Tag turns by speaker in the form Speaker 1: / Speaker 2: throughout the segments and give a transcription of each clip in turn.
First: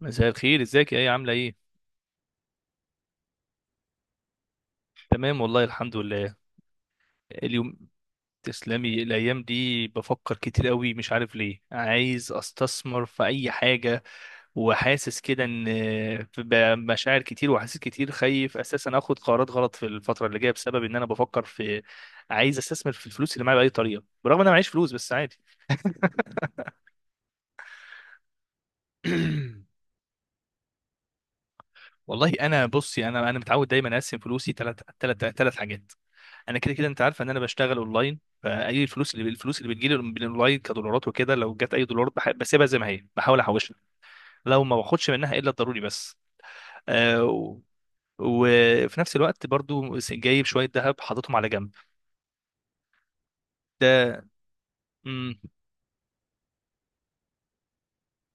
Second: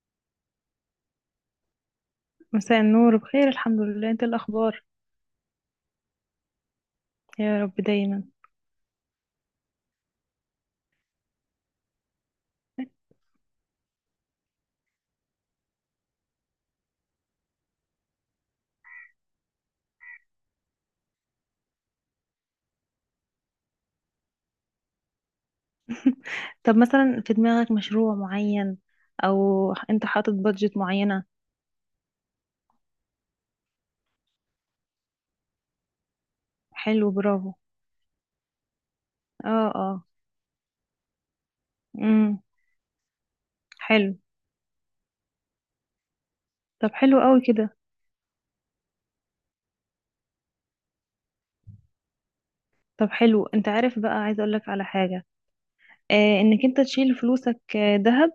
Speaker 1: مساء الخير، ازيك يا ايه؟ عامله ايه؟
Speaker 2: مساء النور، بخير الحمد لله. انت إيه الاخبار؟
Speaker 1: تمام والله، الحمد لله.
Speaker 2: يا رب
Speaker 1: اليوم...
Speaker 2: دايما.
Speaker 1: تسلمي. الايام دي بفكر كتير قوي، مش عارف ليه، عايز استثمر في اي حاجه، وحاسس كده ان في مشاعر كتير، وحاسس كتير خايف اساسا اخد قرارات غلط في الفتره اللي جايه، بسبب ان انا بفكر في... عايز استثمر في الفلوس اللي معايا باي طريقه، برغم ان انا معيش فلوس، بس عادي.
Speaker 2: طب مثلا في دماغك مشروع معين او انت حاطط بادجت معينة؟
Speaker 1: والله انا بصي، انا متعود دايما اقسم فلوسي ثلاث ثلاث ثلاث حاجات. انا كده كده انت
Speaker 2: حلو،
Speaker 1: عارف ان انا
Speaker 2: برافو.
Speaker 1: بشتغل اونلاين، فاي الفلوس، اللي الفلوس
Speaker 2: اه،
Speaker 1: اللي بتجيلي
Speaker 2: اه.
Speaker 1: من الاونلاين كدولارات وكده، لو جت اي دولارات
Speaker 2: امم
Speaker 1: بسيبها زي ما هي، بحاول احوشها،
Speaker 2: حلو.
Speaker 1: لو ما باخدش منها الا الضروري بس.
Speaker 2: طب حلو قوي
Speaker 1: و-
Speaker 2: كده.
Speaker 1: وفي نفس الوقت برضو جايب شويه ذهب حاططهم على جنب.
Speaker 2: طب حلو، انت عارف بقى
Speaker 1: ده،
Speaker 2: عايزه اقول لك على حاجة؟
Speaker 1: امم.
Speaker 2: آه، انك انت تشيل فلوسك دهب،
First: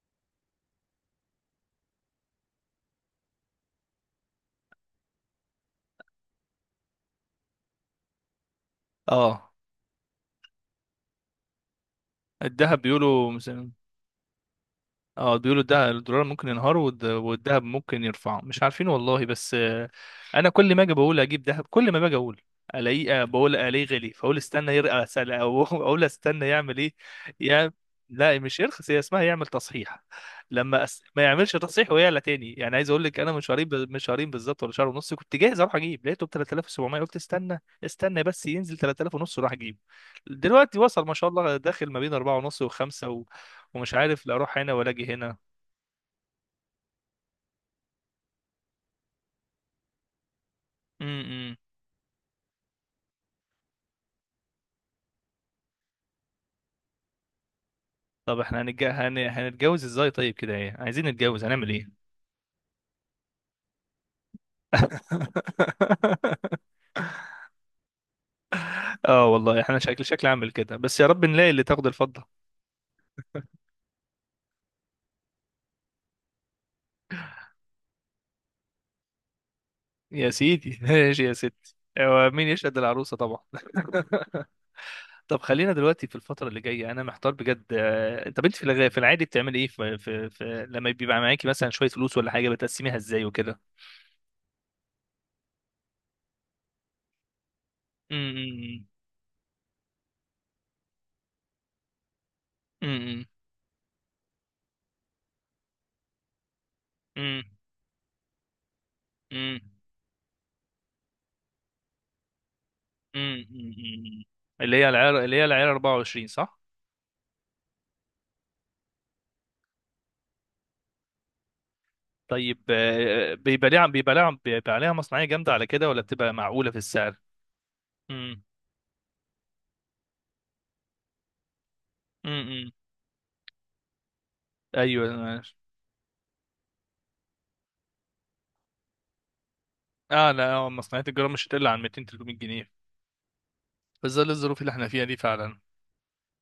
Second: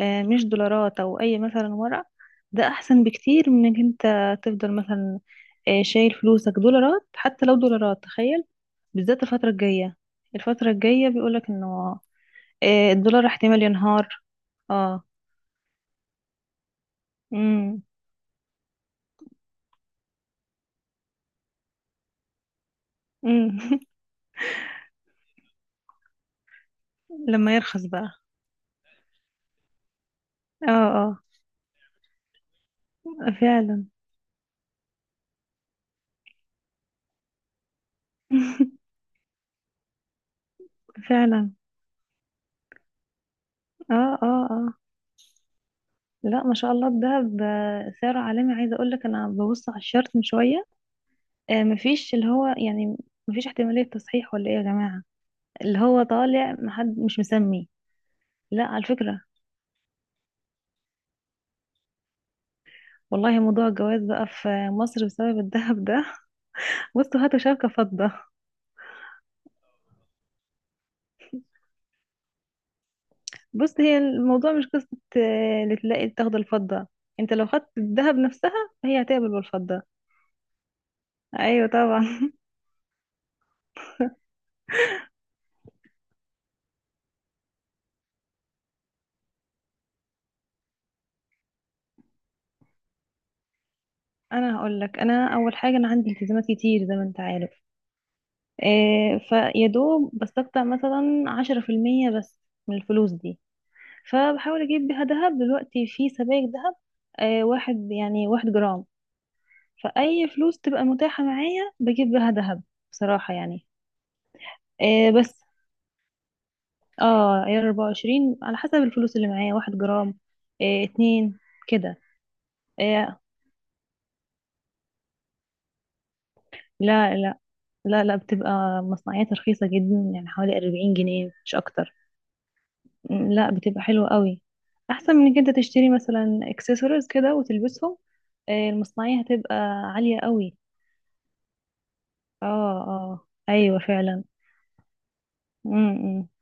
Speaker 2: مش دولارات او اي مثلا ورق. ده احسن بكتير من انك انت تفضل مثلا شايل فلوسك دولارات، حتى لو دولارات، تخيل. بالذات الفترة
Speaker 1: اه،
Speaker 2: الجاية، الفترة الجاية بيقولك انه
Speaker 1: الذهب
Speaker 2: الدولار
Speaker 1: بيقولوا.
Speaker 2: احتمال ينهار. اه.
Speaker 1: اه، بيقولوا ده الدولار ممكن ينهار، والذهب
Speaker 2: امم
Speaker 1: ممكن يرفعه، مش عارفين والله بس. انا كل ما اجي بقول اجيب ذهب، كل ما باجي اقول الاقيه،
Speaker 2: امم
Speaker 1: بقول الاقيه غالي، فاقول استنى يرقى اسال، او اقول استنى يعمل ايه.
Speaker 2: لما
Speaker 1: يا...
Speaker 2: يرخص بقى.
Speaker 1: لا مش يرخص، هي اسمها يعمل تصحيح.
Speaker 2: اه،
Speaker 1: ما
Speaker 2: اه.
Speaker 1: يعملش تصحيح ويعلى تاني. يعني عايز اقول لك، انا من شهرين،
Speaker 2: فعلا.
Speaker 1: من شهرين بالظبط ولا شهر ونص، كنت جاهز اروح اجيب، لقيته ب 3700، قلت استنى استنى بس ينزل 3000 ونص وراح اجيب. دلوقتي وصل ما شاء
Speaker 2: فعلا.
Speaker 1: الله، داخل ما بين 4 ونص و5. ومش
Speaker 2: اه،
Speaker 1: عارف لا
Speaker 2: اه،
Speaker 1: اروح هنا
Speaker 2: اه.
Speaker 1: ولا اجي هنا.
Speaker 2: لا، ما شاء الله الدهب سعره عالمي. عايزه اقول لك انا ببص على الشارت من شويه،
Speaker 1: امم.
Speaker 2: مفيش اللي هو يعني مفيش احتماليه تصحيح ولا ايه يا جماعه؟ اللي هو طالع، محد مش مسمي.
Speaker 1: طب احنا
Speaker 2: لا، على فكرة،
Speaker 1: هنتجوز ازاي طيب كده؟ ايه، عايزين نتجوز، هنعمل ايه؟
Speaker 2: والله موضوع الجواز بقى في مصر بسبب الذهب ده بصوا هاتوا شبكة فضة.
Speaker 1: اه والله احنا شكل شكل عامل كده، بس يا رب نلاقي اللي تاخد الفضة.
Speaker 2: بص، هي الموضوع مش قصة اللي تلاقي تاخد الفضة. انت لو خدت الذهب نفسها، فهي هتقبل بالفضة.
Speaker 1: يا سيدي، ماشي يا
Speaker 2: ايوه
Speaker 1: ستي. هو
Speaker 2: طبعا.
Speaker 1: مين يشهد العروسة طبعا؟ طب خلينا دلوقتي في الفترة اللي جاية، أنا محتار بجد. طب أنت في العادي بتعملي إيه في لما بيبقى معاكي مثلا شوية فلوس ولا حاجة، بتقسميها إزاي وكده؟
Speaker 2: انا هقول لك، انا اول حاجة انا عندي التزامات كتير زي ما انت عارف.
Speaker 1: أمم.
Speaker 2: إيه، فيا دوب بستقطع مثلا 10% بس من الفلوس
Speaker 1: أمم.
Speaker 2: دي. فبحاول اجيب بيها ذهب دلوقتي، في سبائك ذهب
Speaker 1: أمم.
Speaker 2: واحد يعني واحد جرام.
Speaker 1: أمم.
Speaker 2: فأي فلوس تبقى متاحة معايا بجيب بها ذهب بصراحة
Speaker 1: امم.
Speaker 2: يعني.
Speaker 1: أمم. اللي هي
Speaker 2: إيه
Speaker 1: العيار، اللي
Speaker 2: بس،
Speaker 1: هي العيار 24، صح؟
Speaker 2: اه، عيار 24 على حسب الفلوس اللي معايا، واحد جرام، إيه اتنين كده.
Speaker 1: طيب،
Speaker 2: إيه،
Speaker 1: بيبقى ليها بيبقى ليها بيبقى عليها مصنعيه جامده على كده، ولا بتبقى معقوله في السعر؟
Speaker 2: لا لا، لا
Speaker 1: امم.
Speaker 2: بتبقى مصنعيات رخيصة جدا، يعني حوالي 40 جنيه مش أكتر.
Speaker 1: امم.
Speaker 2: لا بتبقى حلوة قوي،
Speaker 1: ايوه،
Speaker 2: أحسن من إنك
Speaker 1: عارف.
Speaker 2: أنت تشتري مثلا اكسسوارز كده وتلبسهم، إيه المصنعية هتبقى عالية
Speaker 1: اه لا،
Speaker 2: قوي.
Speaker 1: مصنعيه الجرام مش هتقل عن 200 300
Speaker 2: اه،
Speaker 1: جنيه
Speaker 2: اه أيوة
Speaker 1: في
Speaker 2: فعلا.
Speaker 1: ظل الظروف اللي احنا فيها دي، فعلا.
Speaker 2: م -م.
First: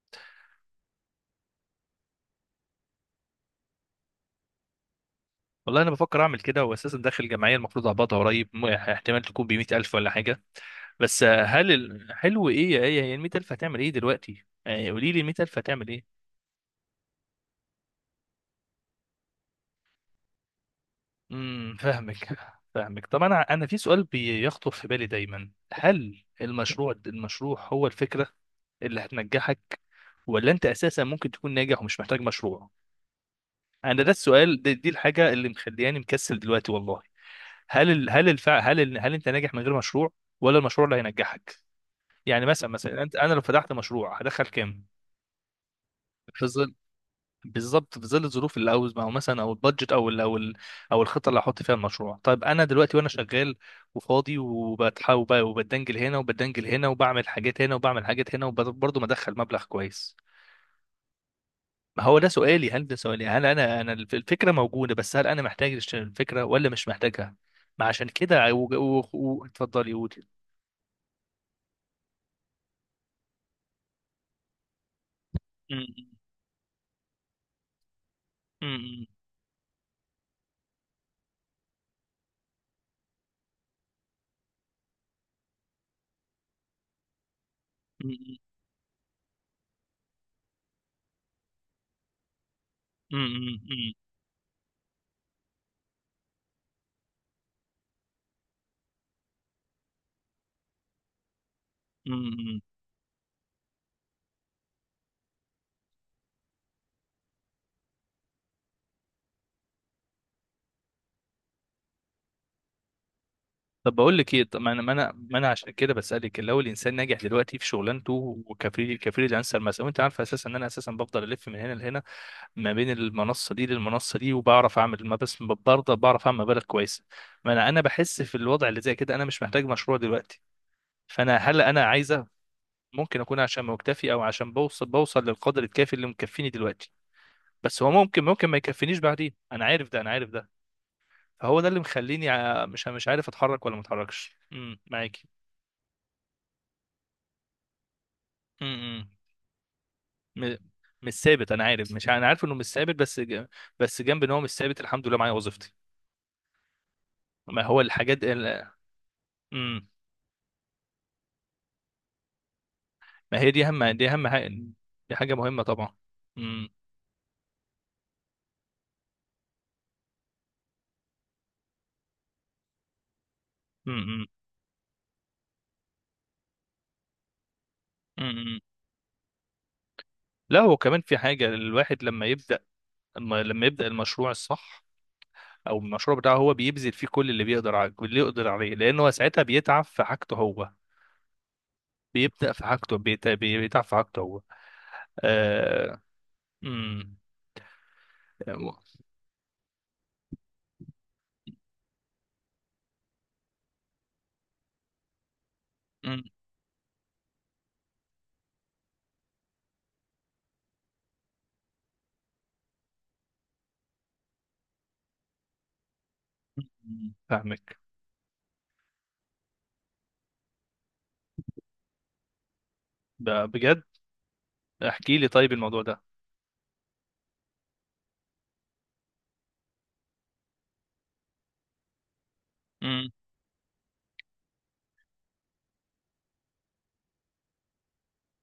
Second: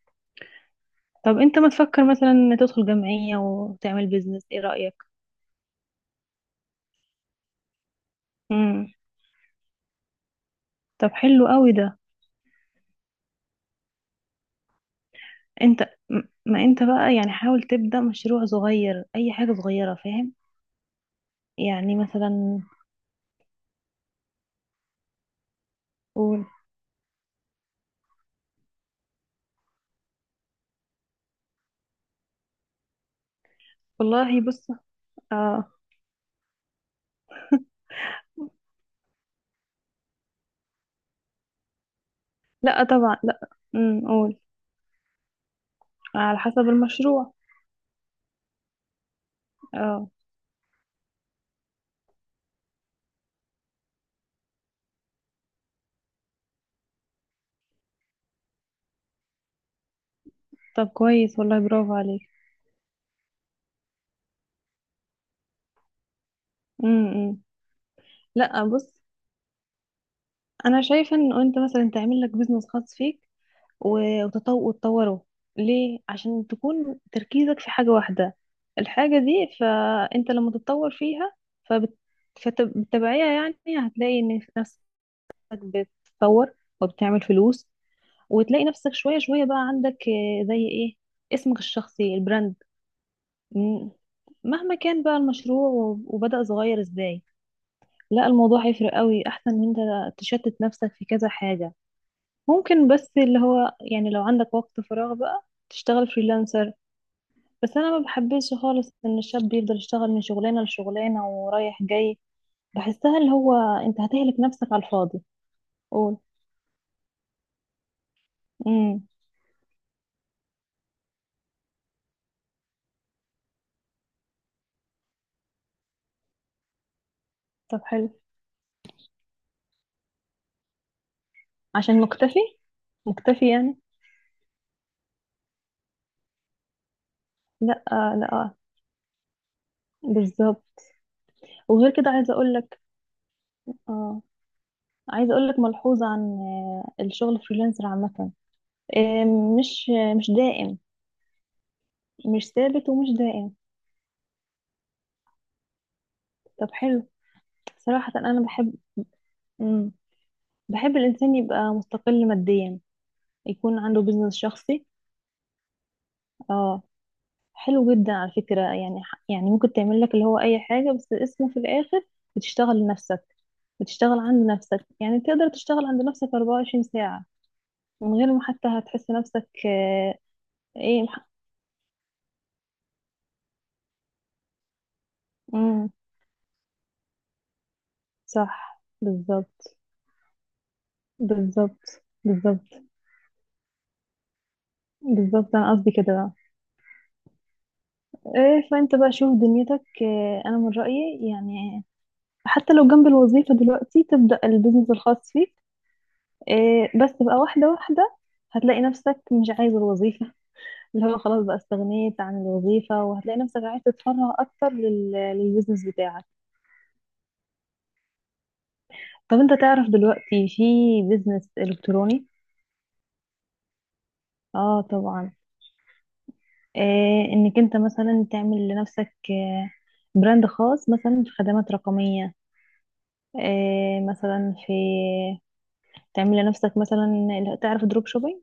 Speaker 2: طب انت ما تفكر مثلا ان تدخل جمعية وتعمل بيزنس، ايه رأيك؟
Speaker 1: والله انا بفكر اعمل كده، واساسا داخل جمعيه المفروض اقبضها قريب،
Speaker 2: امم
Speaker 1: احتمال تكون ب 100000 ولا حاجه.
Speaker 2: طب
Speaker 1: بس.
Speaker 2: حلو قوي ده.
Speaker 1: حلو ايه يا ايه؟ هي ال 100000 هتعمل ايه دلوقتي؟ قولي لي، ال 100000
Speaker 2: انت
Speaker 1: هتعمل ايه؟
Speaker 2: ما انت بقى يعني حاول تبدأ مشروع صغير، اي حاجة صغيرة، فاهم؟
Speaker 1: امم،
Speaker 2: يعني
Speaker 1: فاهمك.
Speaker 2: مثلا
Speaker 1: فاهمك. طب انا، انا في سؤال بيخطر في بالي دايما: هل
Speaker 2: قول.
Speaker 1: المشروع هو الفكره اللي هتنجحك، ولا انت اساسا ممكن تكون ناجح ومش محتاج مشروع؟ انا ده
Speaker 2: والله
Speaker 1: السؤال،
Speaker 2: بص،
Speaker 1: دي الحاجه اللي
Speaker 2: اه،
Speaker 1: مخلياني مكسل دلوقتي والله. هل ال... هل الفع... هل ال... هل انت ناجح من غير مشروع، ولا المشروع اللي هينجحك؟ يعني مثلا،
Speaker 2: لا
Speaker 1: مثلا انت،
Speaker 2: طبعا
Speaker 1: انا لو
Speaker 2: لا.
Speaker 1: فتحت مشروع
Speaker 2: قول.
Speaker 1: هدخل كام؟
Speaker 2: على حسب المشروع.
Speaker 1: بالظبط، في ظل الظروف اللي عاوز، او مثلا، او البادجت
Speaker 2: اه،
Speaker 1: او الخطه اللي هحط فيها المشروع. طيب انا دلوقتي وانا شغال وفاضي، وبتحاول وبدنجل هنا وبدنجل هنا، وبعمل حاجات هنا وبعمل حاجات هنا، وبرضه مدخل مبلغ كويس.
Speaker 2: طب كويس والله، برافو
Speaker 1: ما هو
Speaker 2: عليك.
Speaker 1: ده سؤالي، هل ده سؤالي، هل انا، الفكره موجوده، بس هل انا محتاج أشتري الفكره ولا مش محتاجها؟
Speaker 2: امم
Speaker 1: ما عشان كده
Speaker 2: لا بص،
Speaker 1: اتفضلي قولي.
Speaker 2: انا شايفة ان انت مثلا تعمل لك بيزنس خاص فيك وتطوره، ليه؟
Speaker 1: م.
Speaker 2: عشان تكون تركيزك في حاجة واحدة،
Speaker 1: م. م.
Speaker 2: الحاجة دي. فأنت لما تتطور فيها، فبت... فبالتبعية يعني هتلاقي إن نفسك بتتطور وبتعمل فلوس،
Speaker 1: م.
Speaker 2: وتلاقي نفسك شوية شوية بقى عندك زي إيه، اسمك الشخصي، البراند.
Speaker 1: م.
Speaker 2: م- مهما كان بقى المشروع وبدأ صغير إزاي، لا الموضوع هيفرق قوي، أحسن من أنت تشتت نفسك في كذا حاجة.
Speaker 1: م. م. م. م.
Speaker 2: ممكن بس اللي هو يعني لو عندك وقت فراغ بقى تشتغل فريلانسر، بس انا ما بحبش خالص ان الشاب يفضل يشتغل من شغلانه لشغلانه ورايح جاي. بحسها اللي هو،
Speaker 1: طب
Speaker 2: انت
Speaker 1: بقول لك
Speaker 2: هتهلك
Speaker 1: ايه؟ طب ما
Speaker 2: نفسك
Speaker 1: انا،
Speaker 2: على
Speaker 1: ما انا
Speaker 2: الفاضي.
Speaker 1: ما انا عشان كده
Speaker 2: قول.
Speaker 1: بسالك، لو الانسان ناجح دلوقتي في شغلانته وكفري
Speaker 2: امم
Speaker 1: كفريلانسر مثلا، وانت عارفه اساسا ان انا اساسا بفضل الف من هنا لهنا، ما بين المنصه دي للمنصه دي، وبعرف اعمل ما، بس برضه بعرف اعمل مبالغ كويسه. ما انا، انا
Speaker 2: طب حلو،
Speaker 1: بحس في الوضع اللي زي كده انا مش محتاج مشروع دلوقتي. فانا، هل انا
Speaker 2: عشان
Speaker 1: عايزه؟
Speaker 2: مكتفي.
Speaker 1: ممكن اكون
Speaker 2: مكتفي
Speaker 1: عشان
Speaker 2: يعني؟
Speaker 1: مكتفي، او عشان بوصل، للقدر الكافي اللي مكفيني دلوقتي. بس
Speaker 2: لا
Speaker 1: هو ممكن،
Speaker 2: لا،
Speaker 1: ما يكفينيش بعدين، انا عارف ده، انا عارف ده.
Speaker 2: بالظبط.
Speaker 1: فهو ده اللي
Speaker 2: وغير كده
Speaker 1: مخليني
Speaker 2: عايزه اقول لك،
Speaker 1: مش، عارف اتحرك ولا ما
Speaker 2: اه،
Speaker 1: اتحركش. امم، معاكي.
Speaker 2: عايزه اقول لك ملحوظه عن الشغل فريلانسر عامه،
Speaker 1: إمم، إمم.
Speaker 2: آه، مش، مش
Speaker 1: م-
Speaker 2: دائم.
Speaker 1: مش ثابت، انا عارف، مش، انا عارف
Speaker 2: مش
Speaker 1: انه مش
Speaker 2: ثابت
Speaker 1: ثابت،
Speaker 2: ومش دائم.
Speaker 1: بس جنب ان هو مش ثابت، الحمد لله معايا وظيفتي.
Speaker 2: طب حلو.
Speaker 1: ما هو
Speaker 2: صراحه
Speaker 1: الحاجات
Speaker 2: انا
Speaker 1: ال...
Speaker 2: بحب،
Speaker 1: مم.
Speaker 2: مم. بحب الإنسان يبقى مستقل ماديا،
Speaker 1: ما هي دي
Speaker 2: يكون
Speaker 1: اهم،
Speaker 2: عنده
Speaker 1: دي اهم
Speaker 2: بيزنس
Speaker 1: حاجه.
Speaker 2: شخصي.
Speaker 1: دي حاجه مهمه طبعا. مم.
Speaker 2: اه، حلو جدا على فكرة، يعني يعني ممكن تعمل لك اللي هو أي حاجة، بس اسمه في الآخر بتشتغل لنفسك، بتشتغل
Speaker 1: مم.
Speaker 2: عند نفسك، يعني تقدر تشتغل عند نفسك 24 ساعة من
Speaker 1: مم.
Speaker 2: غير ما
Speaker 1: مم.
Speaker 2: حتى هتحس نفسك
Speaker 1: لا هو كمان
Speaker 2: ايه
Speaker 1: في
Speaker 2: مح...
Speaker 1: حاجه، الواحد لما يبدا، لما يبدا المشروع الصح او
Speaker 2: مم.
Speaker 1: المشروع بتاعه، هو بيبذل فيه كل اللي بيقدر عليه، اللي يقدر عليه،
Speaker 2: صح
Speaker 1: لانه ساعتها
Speaker 2: بالظبط،
Speaker 1: بيتعب في حاجته هو.
Speaker 2: بالظبط
Speaker 1: بيبدا في
Speaker 2: بالظبط.
Speaker 1: حاجته، بيتعب في حاجته هو.
Speaker 2: بالظبط، أنا قصدي
Speaker 1: آه...
Speaker 2: كده بقى.
Speaker 1: مم.
Speaker 2: إيه،
Speaker 1: مم.
Speaker 2: فأنت بقى شوف دنيتك، أنا من رأيي يعني حتى لو جنب الوظيفة دلوقتي تبدأ البيزنس الخاص فيك، إيه، بس بقى واحدة واحدة. هتلاقي نفسك مش عايز الوظيفة اللي هو خلاص بقى استغنيت عن الوظيفة، وهتلاقي نفسك عايز تتفرغ أكتر للبيزنس بتاعك.
Speaker 1: مم، فاهمك.
Speaker 2: طب أنت تعرف دلوقتي في بيزنس إلكتروني؟
Speaker 1: بجد؟
Speaker 2: آه
Speaker 1: احكي لي
Speaker 2: طبعا.
Speaker 1: طيب الموضوع ده.
Speaker 2: إيه، إنك أنت مثلا تعمل لنفسك براند خاص مثلا في خدمات رقمية.
Speaker 1: امم.
Speaker 2: إيه مثلا في، تعمل لنفسك مثلا. تعرف دروب شوبينج؟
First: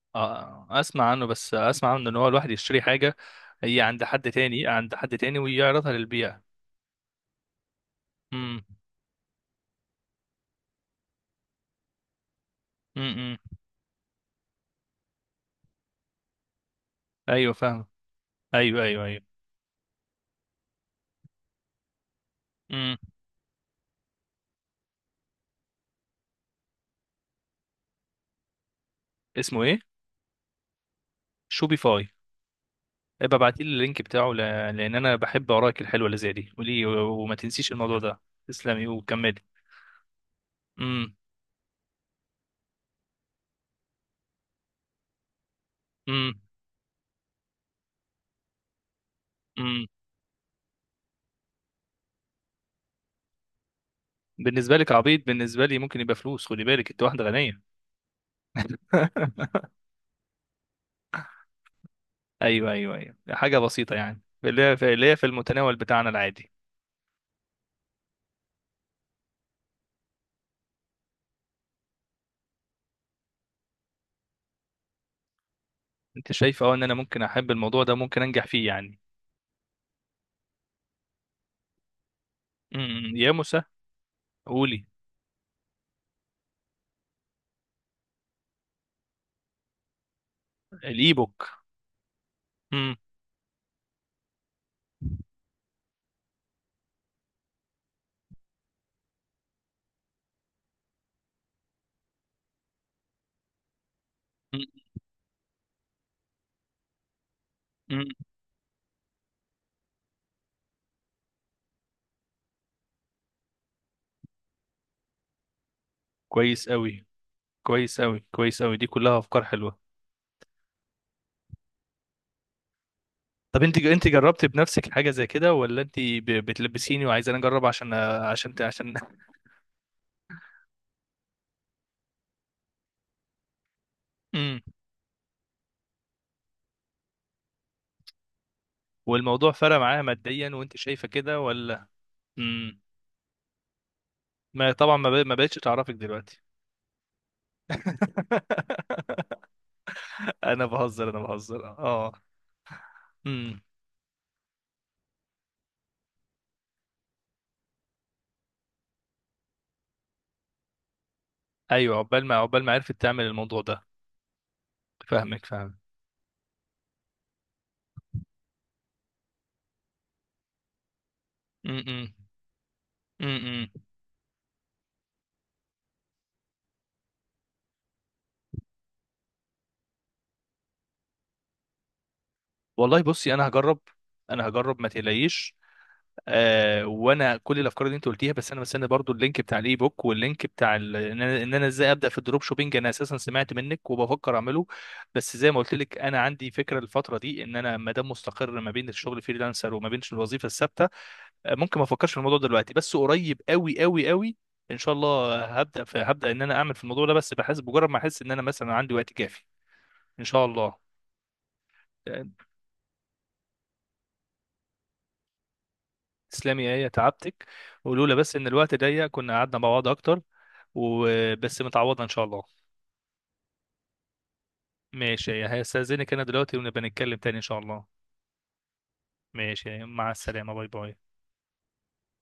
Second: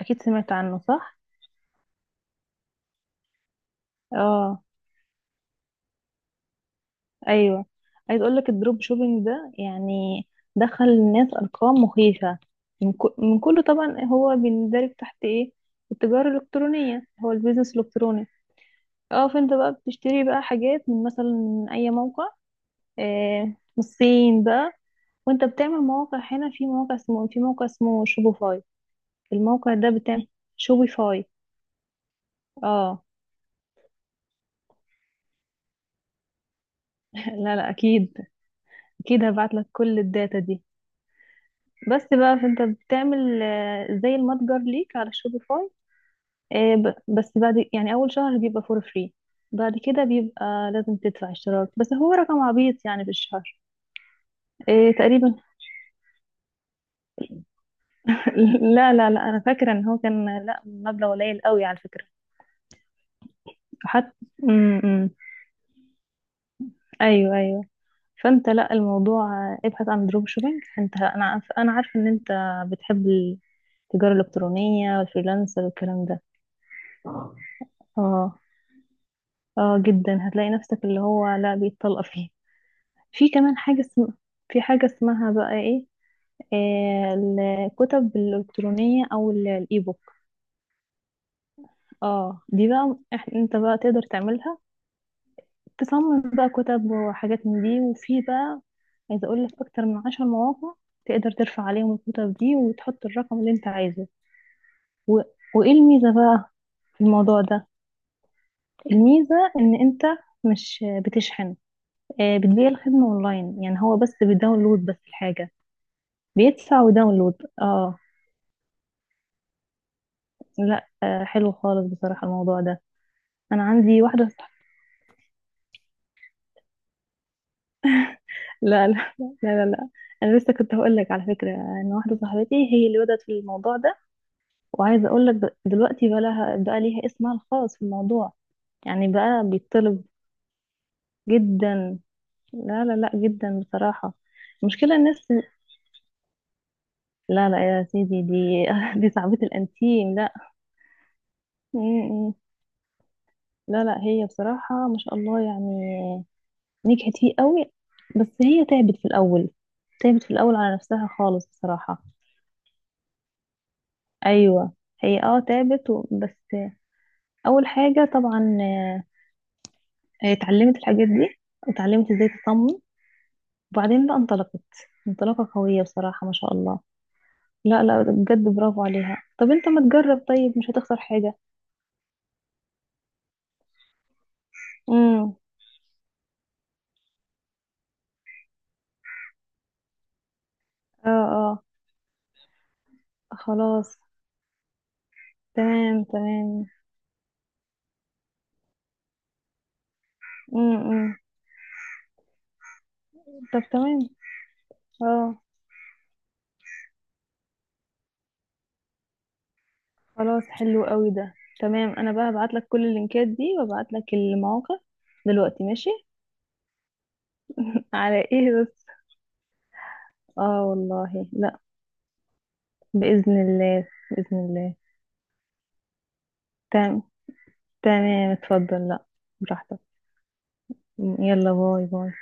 Speaker 2: أكيد سمعت عنه
Speaker 1: اسمع
Speaker 2: صح؟
Speaker 1: عنه، بس اسمع عنه ان هو الواحد يشتري حاجه هي عند حد
Speaker 2: اه،
Speaker 1: تاني، عند حد تاني، ويعرضها للبيع.
Speaker 2: ايوه. عايز اقول لك
Speaker 1: امم.
Speaker 2: الدروب شوبينج ده يعني دخل الناس ارقام مخيفه
Speaker 1: امم.
Speaker 2: من كله طبعا، هو بيندرج تحت ايه؟ التجاره الالكترونيه، هو
Speaker 1: ايوه
Speaker 2: البيزنس
Speaker 1: فاهم.
Speaker 2: الالكتروني.
Speaker 1: ايوه، ايوه، ايوه.
Speaker 2: اه، فانت بقى بتشتري بقى حاجات من مثلا من اي موقع،
Speaker 1: امم.
Speaker 2: آه من الصين بقى. وانت بتعمل مواقع هنا، في موقع اسمه شوبيفاي.
Speaker 1: اسمه
Speaker 2: الموقع
Speaker 1: ايه؟
Speaker 2: ده بتاع شوبيفاي.
Speaker 1: شوبيفاي؟
Speaker 2: اه.
Speaker 1: ابقى ابعت لي اللينك بتاعه ل... لان انا بحب اوراق الحلوه اللي زي دي. قولي، وما
Speaker 2: لا لا،
Speaker 1: تنسيش الموضوع
Speaker 2: اكيد،
Speaker 1: ده. تسلمي
Speaker 2: اكيد
Speaker 1: وكملي.
Speaker 2: هبعت لك كل الداتا دي.
Speaker 1: امم.
Speaker 2: بس بقى فانت بتعمل زي المتجر ليك على شوبيفاي.
Speaker 1: امم.
Speaker 2: بس بعد يعني اول شهر بيبقى فور فري، بعد
Speaker 1: امم.
Speaker 2: كده بيبقى لازم تدفع اشتراك، بس هو رقم عبيط يعني في الشهر.
Speaker 1: بالنسبه لك عبيط،
Speaker 2: تقريبا.
Speaker 1: بالنسبه لي ممكن يبقى فلوس، خدي بالك انت واحده غنيه.
Speaker 2: لا، انا فاكره ان هو كان، لا، مبلغ قليل قوي على فكره،
Speaker 1: ايوه ايوه ايوه، حاجه بسيطه
Speaker 2: حتى.
Speaker 1: يعني، اللي هي في،
Speaker 2: امم
Speaker 1: اللي هي في المتناول بتاعنا العادي.
Speaker 2: ايوه ايوه. فانت، لا الموضوع ابحث عن دروب شوبينج. انت، انا عارفه ان انت بتحب التجاره الالكترونيه والفريلانسر والكلام ده.
Speaker 1: انت شايف، اه، ان انا ممكن احب الموضوع ده، ممكن
Speaker 2: اه،
Speaker 1: انجح فيه يعني؟
Speaker 2: اه جدا، هتلاقي نفسك اللي هو لا بيتطلق فيه.
Speaker 1: امم،
Speaker 2: في
Speaker 1: يا
Speaker 2: كمان
Speaker 1: موسى!
Speaker 2: حاجة في
Speaker 1: قولي.
Speaker 2: حاجة اسمها بقى ايه، آه، الكتب الإلكترونية أو الإيبوك.
Speaker 1: الاي بوك.
Speaker 2: اه، دي
Speaker 1: امم.
Speaker 2: بقى انت بقى تقدر تعملها، تصمم بقى كتب وحاجات من دي. وفي بقى، عايزة أقول لك، أكتر من 10 مواقع تقدر ترفع عليهم الكتب دي وتحط الرقم اللي انت عايزه.
Speaker 1: أمم،
Speaker 2: و... وإيه الميزة بقى في الموضوع ده؟
Speaker 1: أمم.
Speaker 2: الميزة إن انت مش بتشحن، بتبيع الخدمة اونلاين، يعني هو بس بيداونلود بس الحاجة،
Speaker 1: كويس
Speaker 2: بيدفع
Speaker 1: قوي.
Speaker 2: وداونلود. اه.
Speaker 1: كويس قوي، كويس قوي، دي كلها افكار حلوه.
Speaker 2: لا حلو خالص بصراحة الموضوع ده. انا
Speaker 1: طب انت،
Speaker 2: عندي
Speaker 1: انت
Speaker 2: واحدة
Speaker 1: جربت
Speaker 2: صح...
Speaker 1: بنفسك حاجه زي كده، ولا انت بتلبسيني وعايزه انا اجرب، عشان عشان
Speaker 2: لا
Speaker 1: عشان؟
Speaker 2: لا، لا، انا لسه كنت هقول لك على فكرة ان واحدة صاحبتي هي اللي بدأت في الموضوع ده.
Speaker 1: امم.
Speaker 2: وعايزة اقول لك دلوقتي بقى ليها اسمها الخاص في الموضوع، يعني بقى
Speaker 1: والموضوع فرق معاها
Speaker 2: بيطلب.
Speaker 1: ماديا وانت شايفه كده ولا؟
Speaker 2: جدا.
Speaker 1: امم.
Speaker 2: لا جدا بصراحة.
Speaker 1: ما
Speaker 2: المشكلة
Speaker 1: طبعا،
Speaker 2: الناس،
Speaker 1: ما بقتش تعرفك دلوقتي.
Speaker 2: لا لا يا سيدي، دي دي صعبة الانتيم، لا.
Speaker 1: انا بهزر، انا بهزر،
Speaker 2: م-
Speaker 1: اه.
Speaker 2: م.
Speaker 1: امم.
Speaker 2: لا لا، هي بصراحة ما شاء الله يعني نجحت فيه قوي، بس هي تعبت في الأول. تعبت في الأول على نفسها خالص
Speaker 1: ايوه،
Speaker 2: بصراحة.
Speaker 1: عقبال ما، عقبال ما عرفت تعمل الموضوع ده.
Speaker 2: أيوة هي اه
Speaker 1: فاهمك، فاهم.
Speaker 2: تعبت بس. أول حاجة طبعا هي اتعلمت الحاجات دي،
Speaker 1: امم.
Speaker 2: واتعلمت
Speaker 1: امم.
Speaker 2: ازاي تصمم،
Speaker 1: امم، امم.
Speaker 2: وبعدين بقى انطلقت، انطلاقة قوية بصراحة ما شاء الله. لا لا، بجد برافو عليها. طب انت ما تجرب؟ طيب مش هتخسر حاجة.
Speaker 1: والله بصي، انا هجرب، انا هجرب ما
Speaker 2: امم
Speaker 1: تقلقيش. آه، وانا كل الافكار اللي انت قلتيها، بس انا مستني برضو اللينك بتاع الاي بوك واللينك بتاع ال...
Speaker 2: اه
Speaker 1: ان انا، إن
Speaker 2: اه.
Speaker 1: أنا ازاي ابدا في الدروب شوبينج. انا اساسا سمعت منك
Speaker 2: خلاص.
Speaker 1: وبفكر اعمله. بس زي ما قلت لك،
Speaker 2: تمام
Speaker 1: انا عندي
Speaker 2: تمام.
Speaker 1: فكره الفتره دي، ان انا ما دام مستقر ما بين الشغل فريلانسر وما بين الوظيفه الثابته،
Speaker 2: امم
Speaker 1: ممكن ما افكرش في الموضوع دلوقتي، بس قريب
Speaker 2: طب
Speaker 1: قوي
Speaker 2: تمام.
Speaker 1: قوي قوي ان شاء
Speaker 2: اه،
Speaker 1: الله، هبدا ان انا اعمل في الموضوع ده، بس بحس بمجرد ما احس ان انا مثلا عندي وقت كافي. ان
Speaker 2: خلاص،
Speaker 1: شاء
Speaker 2: حلو
Speaker 1: الله.
Speaker 2: قوي ده. تمام، انا بقى هبعت لك كل اللينكات دي وابعت لك المواقع دلوقتي، ماشي.
Speaker 1: تسلمي يا ايه، تعبتك. ولولا
Speaker 2: على
Speaker 1: بس ان
Speaker 2: ايه
Speaker 1: الوقت
Speaker 2: بس؟
Speaker 1: ضيق كنا قعدنا مع بعض اكتر.
Speaker 2: اه والله لا.
Speaker 1: وبس متعوضه ان شاء الله.
Speaker 2: باذن الله، باذن الله.
Speaker 1: ماشي يا إيه، هستاذنك انا دلوقتي، ونبقى
Speaker 2: تمام
Speaker 1: نتكلم تاني ان شاء الله.
Speaker 2: تمام، اتفضل، لا،
Speaker 1: ماشي يا
Speaker 2: براحتك.
Speaker 1: إيه، مع السلامه، باي باي.
Speaker 2: يلا، باي باي.